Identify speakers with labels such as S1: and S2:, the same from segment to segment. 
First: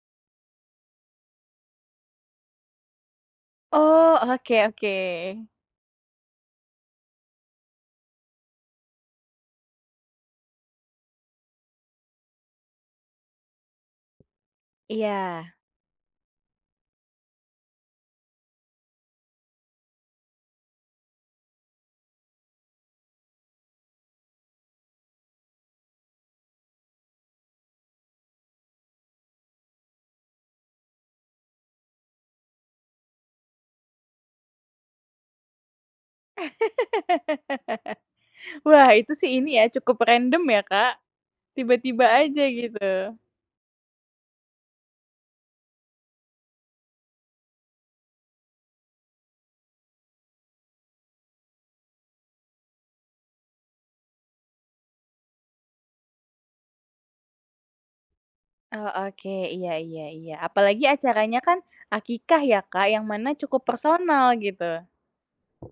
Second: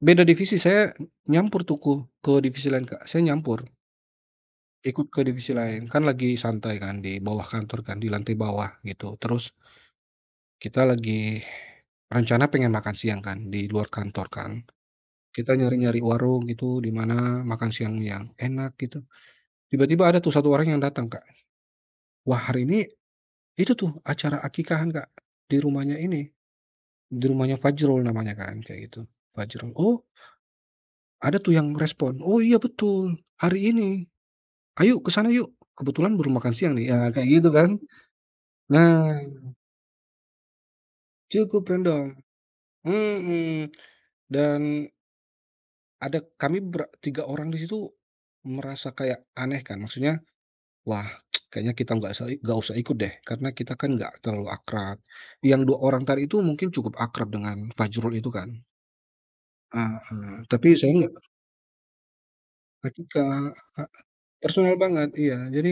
S1: Beda divisi saya nyampur, tuh, kuh ke divisi lain Kak, saya nyampur.
S2: Oh, oke
S1: Ikut ke
S2: oke.
S1: divisi lain, kan, lagi santai, kan, di bawah kantor, kan, di lantai bawah gitu terus kita lagi rencana pengen makan siang, kan, di luar kantor, kan.
S2: Iya.
S1: Kita nyari-nyari warung gitu di mana makan siang yang enak gitu, tiba-tiba ada tuh 1 orang yang datang Kak. Wah hari ini itu, tuh, acara aqiqahan Kak, di rumahnya ini, di rumahnya Fajrul namanya, kan, kayak gitu, Fajrul, oh ada, tuh, yang respon, "Oh iya betul, hari ini, yuk ke sana yuk, kebetulan baru makan siang, nih." Ya, kayak gitu, kan.
S2: Wah, itu,
S1: Nah.
S2: sih, ini, ya, cukup random, ya, Kak.
S1: Cukup
S2: Tiba-tiba
S1: rendah.
S2: aja gitu.
S1: Hmm. Dan Ada kami ber 3 orang di situ merasa kayak aneh, kan, maksudnya, wah kayaknya kita nggak usa nggak usah ikut, deh, karena kita, kan, nggak terlalu akrab. Yang 2 orang tadi itu mungkin cukup akrab dengan Fajrul itu, kan.
S2: Oh, oke, iya iya iya.
S1: Heeh, tapi
S2: Apalagi
S1: saya nggak
S2: acaranya, kan, aqiqah, ya, Kak, yang mana
S1: Ketika
S2: cukup
S1: a
S2: personal
S1: personal
S2: gitu.
S1: banget, iya. Jadi,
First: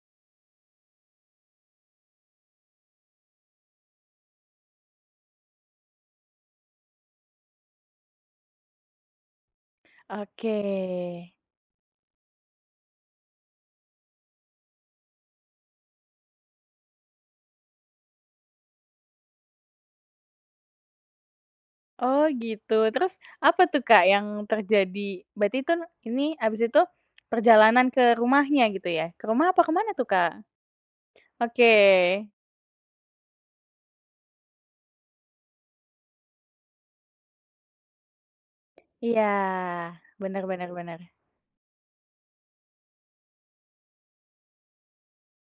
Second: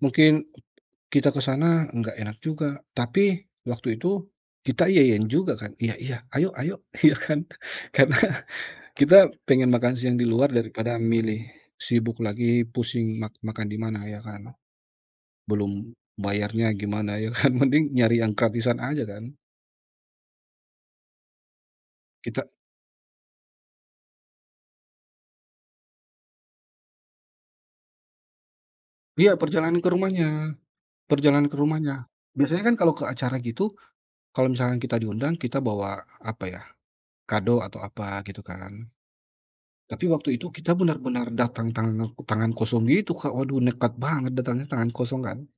S1: mungkin kita ke sana nggak enak juga. Tapi waktu itu kita iya-iyain juga, kan, iya-iya, ayo-ayo, ya, kan. Karena kita pengen makan siang di luar
S2: Oke.
S1: daripada milih sibuk lagi pusing mak makan di mana, ya, kan. Belum bayarnya gimana, ya, kan, mending nyari yang gratisan aja, kan.
S2: Oh,
S1: Kita
S2: gitu. Terus apa, tuh, Kak yang terjadi? Berarti, kan, ini habis itu perjalanan ke rumahnya gitu ya? Ke
S1: Iya
S2: rumah apa
S1: perjalanan ke
S2: kemana, tuh, Kak?
S1: rumahnya. Perjalanan ke
S2: Oke.
S1: rumahnya. Biasanya, kan, kalo ke acara gitu kalo misalkan kita diundang kita bawa apa, ya, kado atau apa gitu, kan.
S2: Iya,
S1: Tapi waktu
S2: bener
S1: itu
S2: bener
S1: kita
S2: bener.
S1: benar-benar datang tanak tangan kosong gitu Kak, waduh nekat banget datangnya tangan kosong, kan.